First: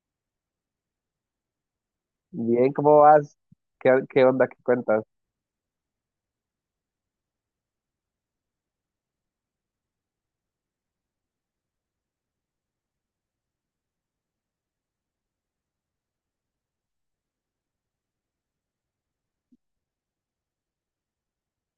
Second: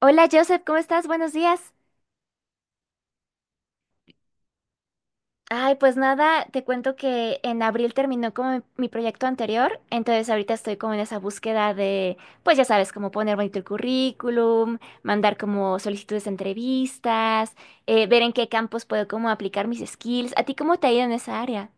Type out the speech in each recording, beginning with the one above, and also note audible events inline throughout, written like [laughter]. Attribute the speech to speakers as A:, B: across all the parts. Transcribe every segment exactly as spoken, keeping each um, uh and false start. A: Hola Joseph, ¿cómo estás? Buenos días.
B: Bien, ¿cómo vas? ¿Qué, qué onda? ¿Qué cuentas?
A: Ay, pues nada, te cuento que en abril terminó como mi mi proyecto anterior, entonces ahorita estoy como en esa búsqueda de, pues ya sabes, como poner bonito el currículum, mandar como solicitudes de entrevistas, eh, ver en qué campos puedo como aplicar mis skills. ¿A ti cómo te ha ido en esa área?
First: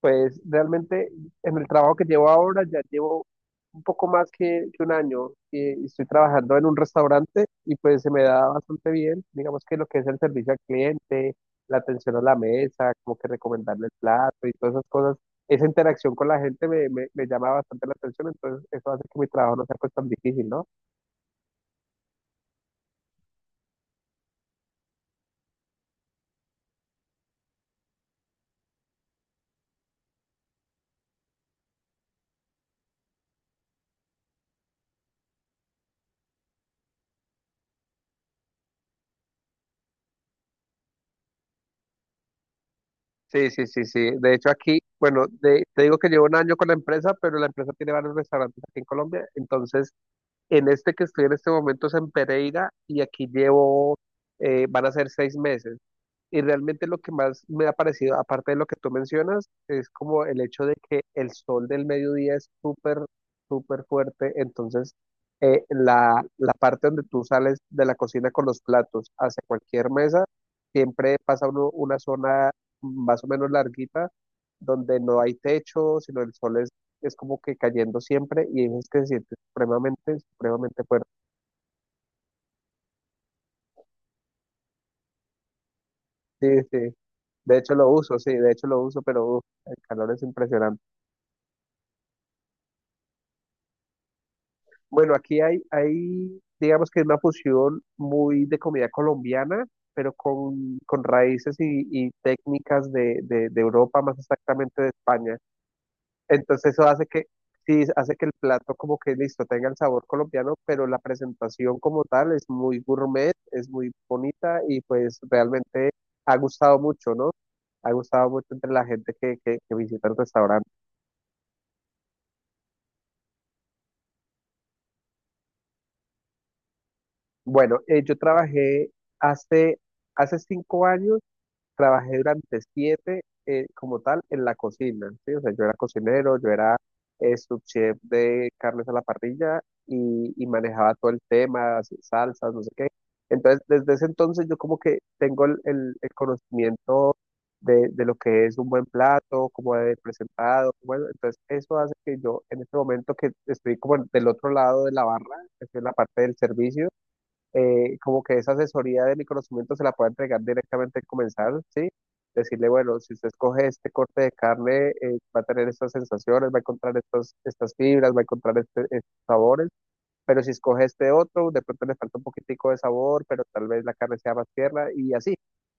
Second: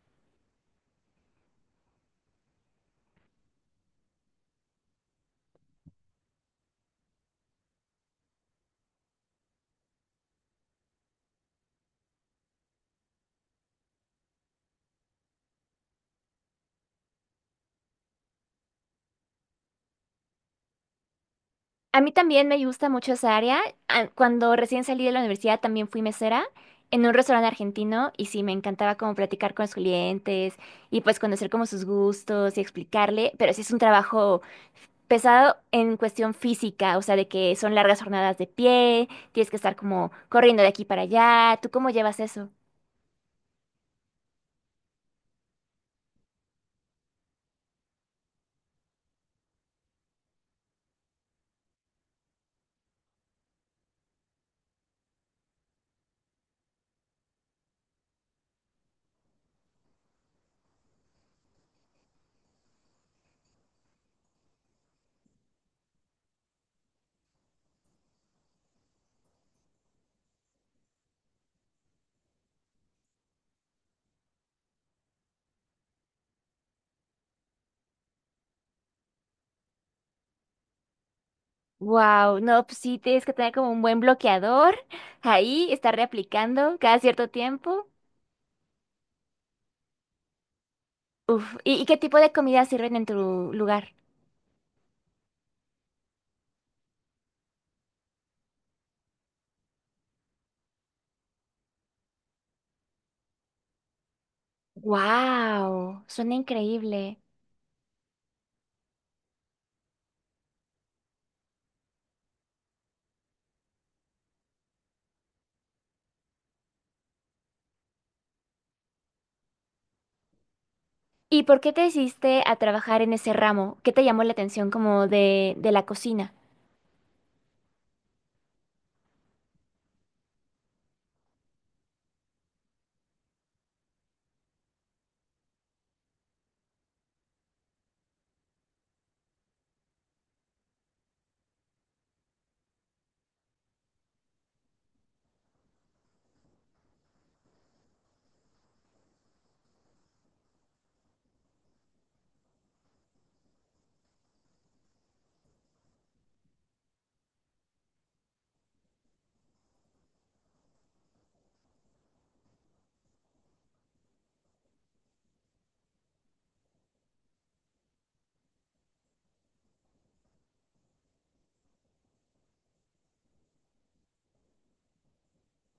B: Pues realmente en el trabajo que llevo ahora ya llevo un poco más que, que un año y, y estoy trabajando en un restaurante y pues se me da bastante bien, digamos que lo que es el servicio al cliente, la atención a la mesa, como que recomendarle el plato y todas esas cosas, esa interacción con la gente me, me, me llama bastante la atención, entonces eso hace que mi trabajo no sea pues tan difícil, ¿no?
A: A mí también me gusta mucho esa área. Ah, cuando recién salí de la universidad también fui mesera en un restaurante argentino y sí, me encantaba como platicar con los clientes y pues conocer como sus gustos y explicarle, pero sí es un trabajo pesado en cuestión física, o sea, de que son largas jornadas de pie, tienes que estar como corriendo de aquí para allá. ¿Tú cómo llevas eso?
B: Sí, sí, sí, sí. De hecho, aquí, bueno, de- te digo que llevo un año con la empresa, pero la empresa tiene varios restaurantes aquí en Colombia. Entonces, en este que estoy en este momento es en Pereira y aquí llevo, eh, van a ser seis meses. Y realmente lo que más me ha parecido, aparte de lo que tú mencionas, es como el hecho de que el sol del mediodía es súper, súper fuerte. Entonces, eh, la, la parte donde tú sales de la cocina con los platos hacia cualquier mesa, siempre pasa uno una zona más o menos larguita, donde no hay techo, sino el sol es, es como que cayendo siempre y es que se siente supremamente, supremamente fuerte.
A: Wow, no, pues sí, tienes que tener como un buen bloqueador ahí, estar
B: Sí,
A: reaplicando
B: sí.
A: cada cierto
B: De hecho
A: tiempo.
B: lo uso, sí, de hecho lo uso, pero uf, el calor es impresionante.
A: Uf, ¿y, y qué tipo de comida sirven en tu lugar?
B: Bueno, aquí hay, hay, digamos que es una fusión muy de comida colombiana, pero con, con raíces y, y técnicas de, de, de Europa, más exactamente de España.
A: Wow, suena
B: Entonces eso hace
A: increíble.
B: que, sí, hace que el plato como que listo, tenga el sabor colombiano, pero la presentación como tal es muy gourmet, es muy bonita y pues realmente ha gustado mucho, ¿no? Ha gustado mucho entre la gente que, que, que visita el restaurante.
A: ¿Y por qué te decidiste a trabajar en ese ramo? ¿Qué te llamó la atención como de, de la cocina?
B: Bueno, eh, yo trabajé hace, hace cinco años. Trabajé durante siete, eh, como tal en la cocina, ¿sí? O sea, yo era cocinero, yo era eh, subchef de carnes a la parrilla y, y manejaba todo el tema, así, salsas, no sé qué. Entonces, desde ese entonces yo como que tengo el, el- el conocimiento de, de lo que es un buen plato, cómo debe ser presentado, bueno, entonces eso hace que yo en este momento que estoy como del otro lado de la barra, que estoy en la parte del servicio, eh, como que esa asesoría de mi conocimiento se la pueda entregar directamente al comensal, ¿sí? Decirle, bueno, si usted escoge este corte de carne, eh, va a tener estas sensaciones, va a encontrar estos, estas fibras, va a encontrar este- estos sabores, pero si escoge este otro, de pronto le falta un poquitico de sabor, pero tal vez la carne sea más tierna y así.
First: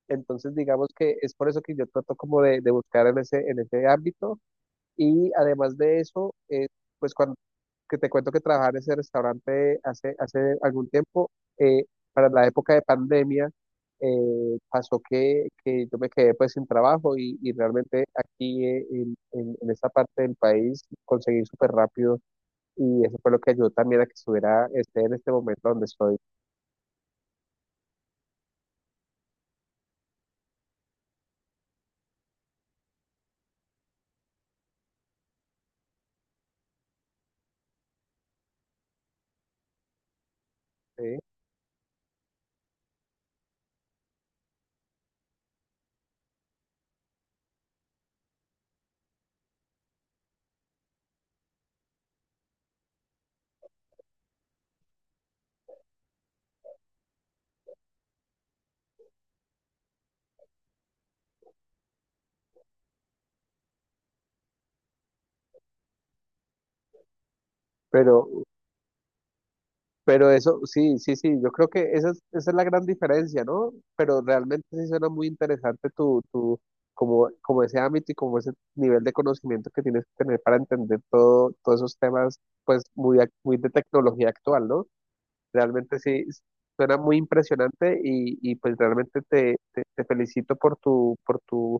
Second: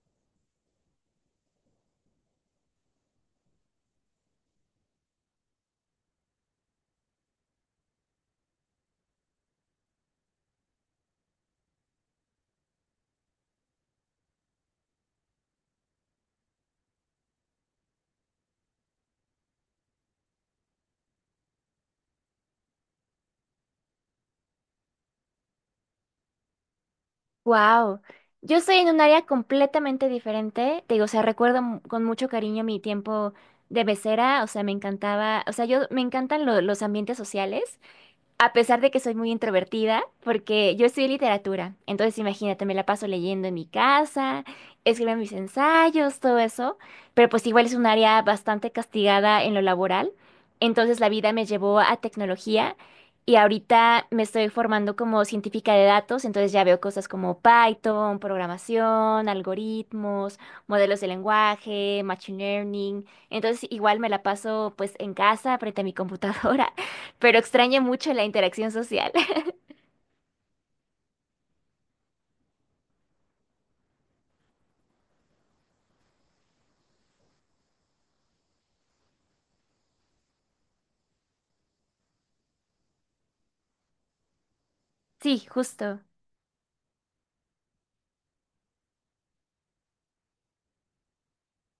B: Entonces, digamos que es por eso que yo trato como de, de buscar en ese, en ese ámbito y además de eso, eh, pues cuando que te cuento que trabajaba en ese restaurante hace, hace algún tiempo, eh, para la época de pandemia, eh, pasó que, que yo me quedé pues sin trabajo y, y realmente aquí eh, en, en, en esta parte del país conseguí súper rápido y eso fue lo que ayudó también a que estuviera este en este momento donde estoy.
A: Wow, yo estoy en un área completamente diferente. Te digo, o sea, recuerdo mu- con mucho cariño mi tiempo de becera, o sea, me encantaba, o sea, yo me encantan lo- los ambientes sociales. A pesar de que soy muy introvertida, porque yo estudié
B: ¿Sí?
A: literatura, entonces imagínate, me la paso leyendo en mi casa, escribiendo mis ensayos, todo eso, pero pues igual es un área bastante castigada en lo laboral, entonces la vida me llevó a tecnología y ahorita me estoy formando como científica de datos, entonces ya veo cosas como Python, programación, algoritmos, modelos de lenguaje, machine learning, entonces igual me la paso pues en casa frente a mi computadora pero extraña mucho
B: Pero
A: la interacción social. [laughs]
B: Pero eso, sí, sí, sí, yo creo que esa es, esa es la gran diferencia, ¿no? Pero realmente sí suena muy interesante tu, tu, como, como ese ámbito y como ese nivel de conocimiento que tienes que tener para entender todo, todos esos temas, pues muy, ac- muy de tecnología actual, ¿no?
A: Sí,
B: Realmente
A: justo.
B: sí, s- suena muy impresionante y, y pues realmente te, te, te felicito por tu, por tu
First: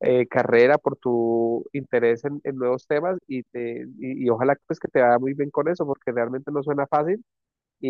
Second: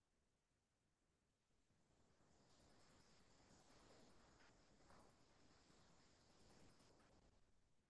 B: eh, carrera, por tu interés en, en nuevos temas y, te, y, y ojalá pues que te vaya muy bien con eso, porque realmente no suena fácil y,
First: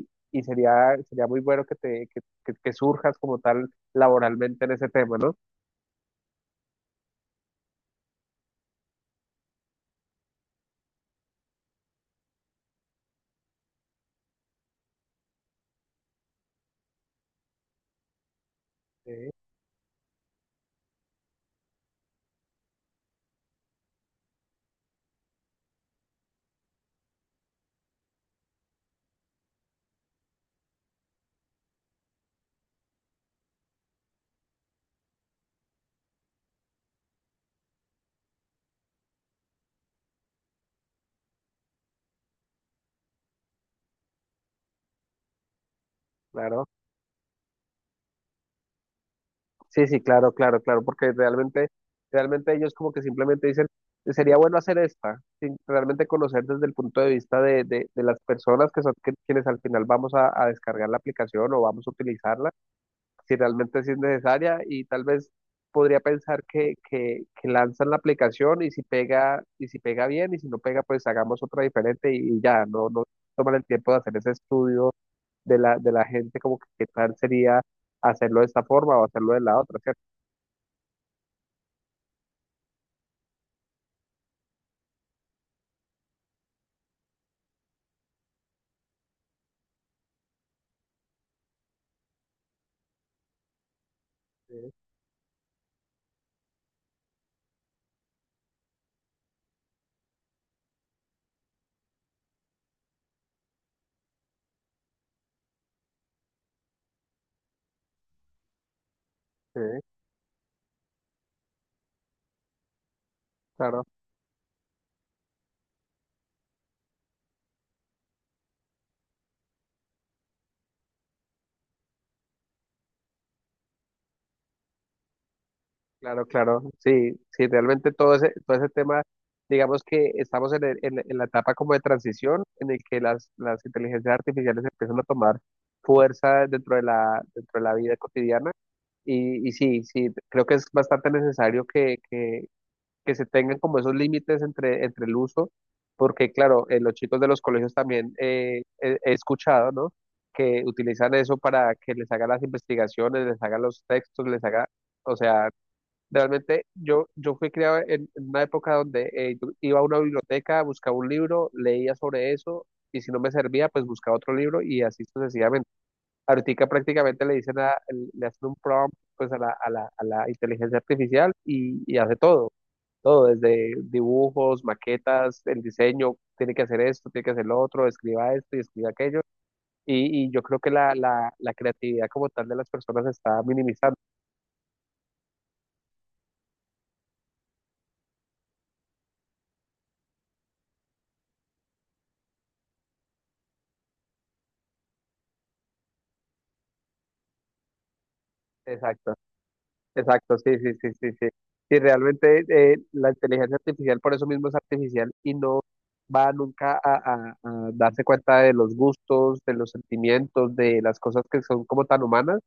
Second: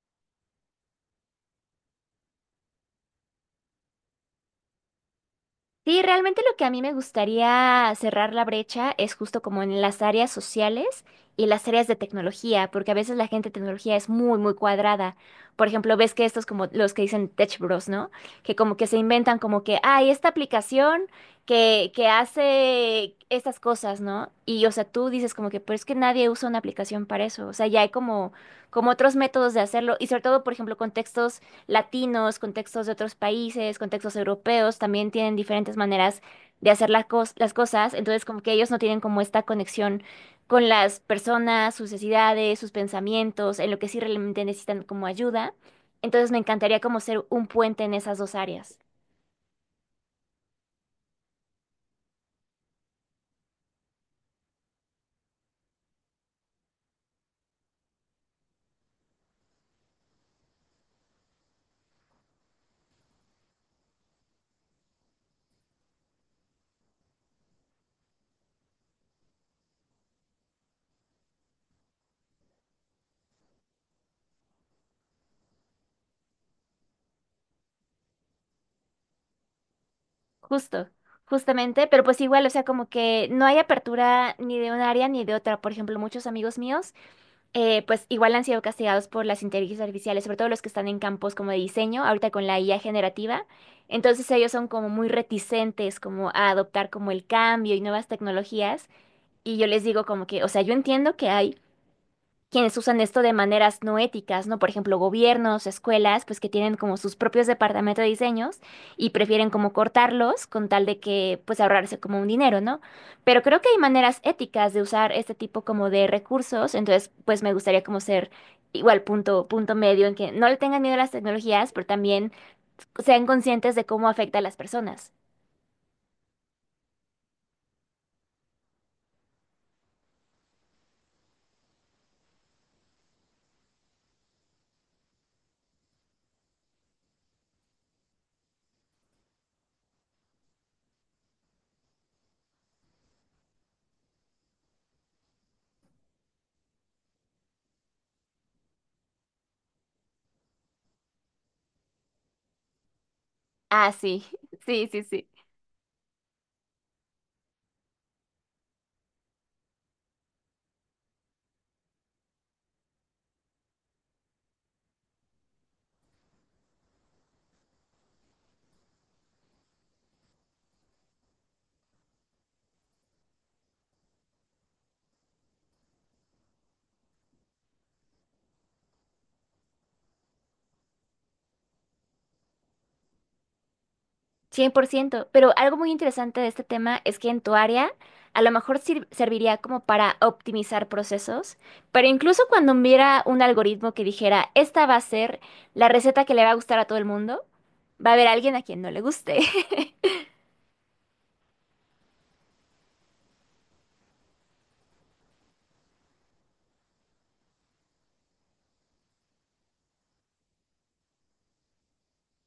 B: y- y sería, sería muy bueno que, te, que, que- que surjas como tal laboralmente en ese tema, ¿no?
A: Sí, realmente lo que a mí me gustaría cerrar la brecha es justo como en las áreas sociales y las áreas de tecnología, porque a veces la gente de tecnología es muy, muy cuadrada. Por ejemplo, ves que estos como los que dicen Tech Bros, ¿no? Que como que se
B: Sí,
A: inventan como que, ay, esta aplicación que, que hace estas cosas, ¿no? Y o sea, tú dices como que, pero es que nadie usa una aplicación para eso. O sea, ya hay como, como otros métodos de hacerlo y sobre todo, por ejemplo, contextos latinos, contextos de otros países, contextos europeos, también tienen diferentes maneras de hacer la cos- las cosas, entonces como que ellos no tienen como esta conexión con las personas, sus necesidades, sus pensamientos, en lo que sí realmente necesitan como ayuda. Entonces me
B: claro.
A: encantaría como ser un puente en esas dos áreas.
B: Sí, sí, claro, claro, claro, porque realmente, realmente ellos como que simplemente dicen, sería bueno hacer esta, sin realmente conocer desde el punto de vista de, de- de las personas que son que- quienes al final vamos a, a descargar la aplicación o vamos a utilizarla si realmente sí es necesaria y tal vez podría pensar que, que, que lanzan la aplicación y si pega, y si pega bien y si no pega, pues hagamos otra diferente y, y ya, no, no toman el tiempo de hacer ese estudio de la, de la gente como que qué tal sería hacerlo de esta forma o hacerlo de la otra, ¿cierto?
A: Justo, justamente, pero pues igual, o sea, como que no hay apertura ni de un área ni de otra. Por ejemplo, muchos amigos míos eh, pues igual han sido castigados por las inteligencias artificiales, sobre todo los que están en campos como de diseño, ahorita con la I A generativa. Entonces ellos son
B: Sí,
A: como muy reticentes como a adoptar como el cambio y nuevas tecnologías. Y yo les digo como que, o sea, yo entiendo que hay quienes usan esto de maneras no éticas, ¿no? Por ejemplo, gobiernos, escuelas, pues que tienen como sus propios departamentos de diseños y prefieren
B: sí,
A: como cortarlos con tal de que pues ahorrarse como un dinero, ¿no? Pero creo que hay
B: claro.
A: maneras éticas de usar este tipo como de recursos, entonces pues me gustaría como ser igual punto, punto medio en que no le tengan miedo a las tecnologías, pero también sean conscientes de cómo afecta a las personas.
B: Claro, claro, sí, sí, realmente todo ese, todo ese tema, digamos que estamos en, el- en- en la etapa como de transición en el que las, las inteligencias artificiales empiezan a tomar fuerza dentro de la, dentro de la vida cotidiana y, y sí, sí, creo que es bastante necesario que, que, que se tengan como esos límites entre, entre el uso, porque claro, eh, los chicos de los colegios también eh, he, he escuchado, ¿no? Que utilizan eso para que les hagan las investigaciones, les hagan los
A: Ah, sí,
B: textos, les
A: [laughs]
B: haga,
A: sí, sí,
B: o
A: sí.
B: sea. Realmente yo, yo fui criado en, en una época donde eh, yo iba a una biblioteca, buscaba un libro, leía sobre eso y si no me servía, pues buscaba otro libro y así sucesivamente. Ahorita prácticamente le dicen a, le hacen un prompt pues a la, a la, a la inteligencia artificial y, y hace todo, todo, desde dibujos, maquetas, el diseño, tiene que hacer esto, tiene que hacer lo otro, escriba esto y escriba aquello. Y, y yo creo que la, la, la creatividad como tal de las personas se está minimizando.
A: Cien por ciento, pero algo muy interesante de este tema es que en tu área a lo mejor sir- serviría como para optimizar procesos, pero incluso cuando hubiera un algoritmo que dijera, esta va a ser la receta que le va a gustar a todo el mundo, va a haber alguien a quien no le
B: Exacto.
A: guste. [laughs]
B: Exacto, sí, sí, sí, sí, sí. Y realmente eh, la inteligencia artificial por eso mismo es artificial y no va nunca a, a- a darse cuenta de los gustos, de los sentimientos, de las cosas que son como tan humanas.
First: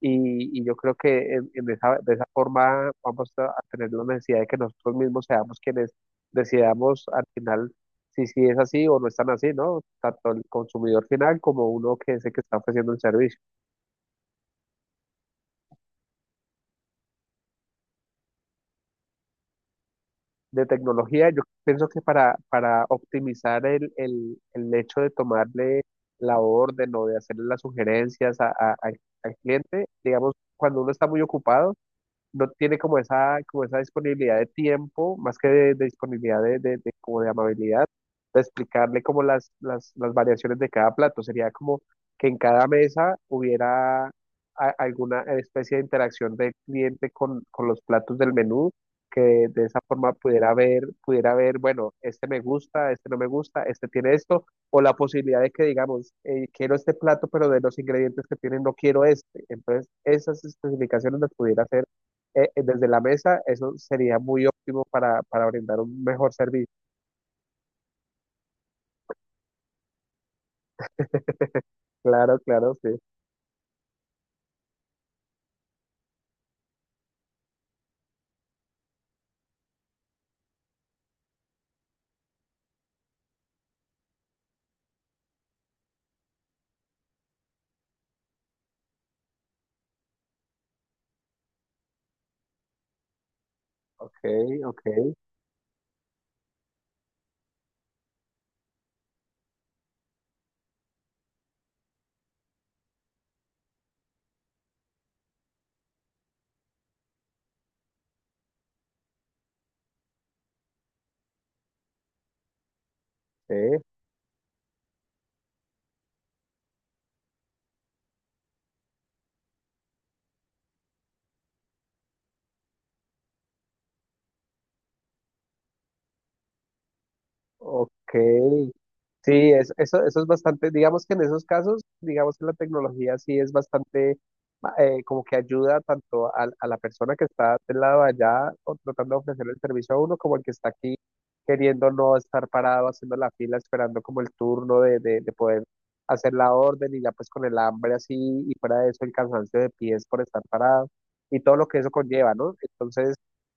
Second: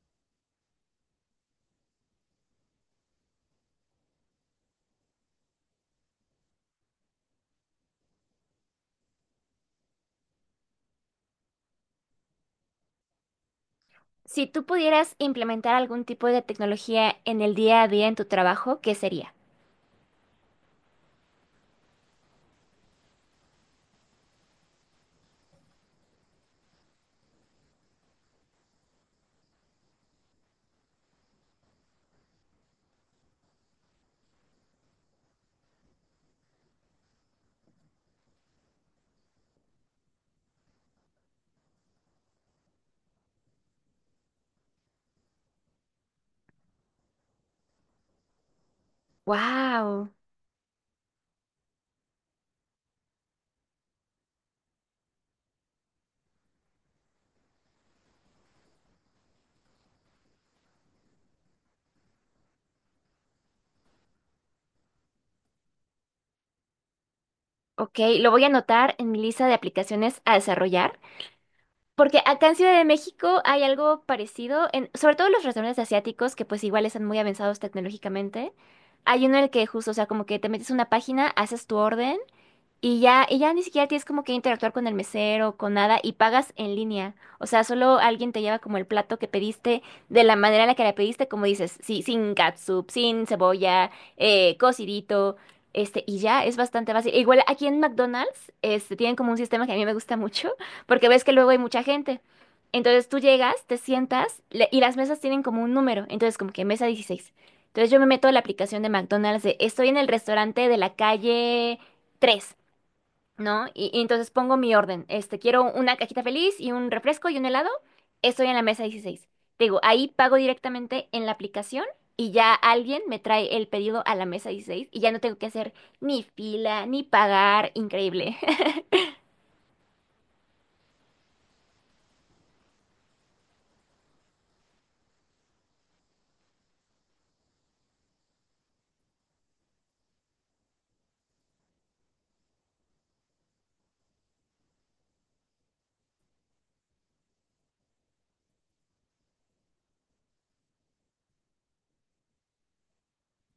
B: Y, y yo creo que en, en esa, de esa forma vamos a, a tener la necesidad de que nosotros mismos seamos quienes decidamos al final si sí es así o no es tan así, ¿no? Tanto el consumidor final como uno que es el que está ofreciendo el servicio.
A: Si tú pudieras implementar algún tipo de tecnología en el día a día en tu trabajo, ¿qué sería?
B: De tecnología, yo pienso que para, para optimizar el, el, el hecho de tomarle la orden o de hacerle las sugerencias a- a- al al cliente, digamos, cuando uno está muy ocupado, no tiene como esa, como esa disponibilidad de tiempo, más que de, de disponibilidad de, de- de- como de amabilidad, de explicarle como las, las, las variaciones de cada plato. Sería como que en cada mesa hubiera a- alguna especie de interacción del cliente con, con los platos del menú, que de esa
A: Wow,
B: forma pudiera ver, pudiera ver, bueno, este me gusta, este no me gusta, este tiene esto, o la posibilidad de que digamos, eh, quiero este plato, pero de los ingredientes que tienen no quiero este. Entonces, esas especificaciones las pudiera hacer eh, eh, desde la mesa, eso sería muy óptimo para, para brindar un mejor servicio.
A: ok, lo voy a anotar en mi lista de aplicaciones a desarrollar. Porque
B: Claro,
A: acá en
B: claro,
A: Ciudad de
B: sí.
A: México hay algo parecido, en, sobre todo en los restaurantes asiáticos, que pues igual están muy avanzados tecnológicamente. Hay uno en el que justo, o sea, como que te metes a una página, haces tu orden y ya, y ya ni siquiera tienes como que interactuar con el mesero, con nada, y pagas en línea. O sea, solo alguien te lleva como el plato que pediste, de la manera en la que la pediste, como dices, sí, sin catsup, sin cebolla,
B: Ok,
A: eh,
B: ok,
A: cocidito, este, y ya es bastante fácil. E igual aquí en McDonald's, este, tienen como un sistema que a mí me gusta mucho, [laughs] porque ves que luego hay mucha gente. Entonces tú llegas, te sientas, le- y las mesas tienen como un número, entonces como que mesa dieciséis. Entonces yo me meto a la aplicación de McDonald's de, estoy en el restaurante de la calle... tres,
B: sí.
A: ¿no? Y, y entonces pongo mi orden. Este, quiero una cajita feliz y un refresco y un helado. Estoy en la mesa dieciséis. Te digo, ahí pago directamente en la aplicación y ya alguien me trae el pedido a la mesa dieciséis y ya no tengo que hacer ni fila ni pagar.
B: Ok,
A: Increíble. [laughs]
B: sí, es- eso, eso es bastante, digamos que en esos casos, digamos que la tecnología sí es bastante, eh, como que ayuda tanto a, a la persona que está del lado de allá o tratando de ofrecer el servicio a uno, como el que está aquí queriendo no estar parado haciendo la fila, esperando como el turno de, de, de poder hacer la orden y ya pues con el hambre así y fuera de eso el cansancio de pies por estar parado y todo lo que eso conlleva, ¿no? Entonces...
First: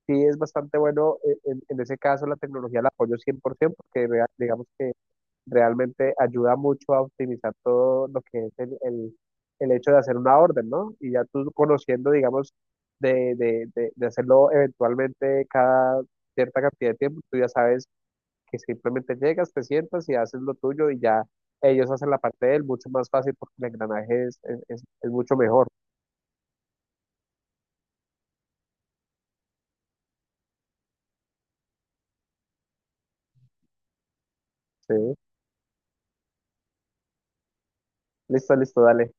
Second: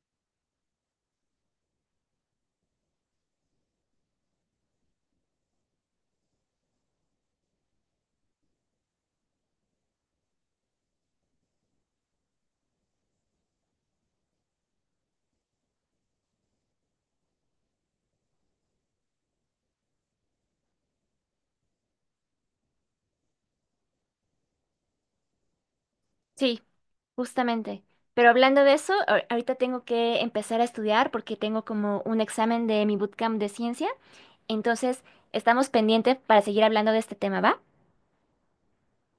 B: Sí, es bastante bueno eh, en, en ese caso la tecnología la apoyo cien por ciento porque rea- digamos que realmente ayuda mucho a optimizar todo lo que es el, el- el hecho de hacer una orden, ¿no? Y ya tú conociendo, digamos, de, de, de, de hacerlo eventualmente cada cierta cantidad de tiempo, tú ya sabes que simplemente llegas, te sientas y haces lo tuyo y ya ellos hacen la parte de él mucho más fácil porque el engranaje es, es, es- es mucho mejor,
A: Sí, justamente. Pero hablando de eso, ahor- ahorita tengo que empezar a estudiar porque tengo como un examen de mi bootcamp de ciencia.
B: ¿sí?
A: Entonces, estamos pendientes para seguir hablando de este tema, ¿va?
B: Listo, listo, dale.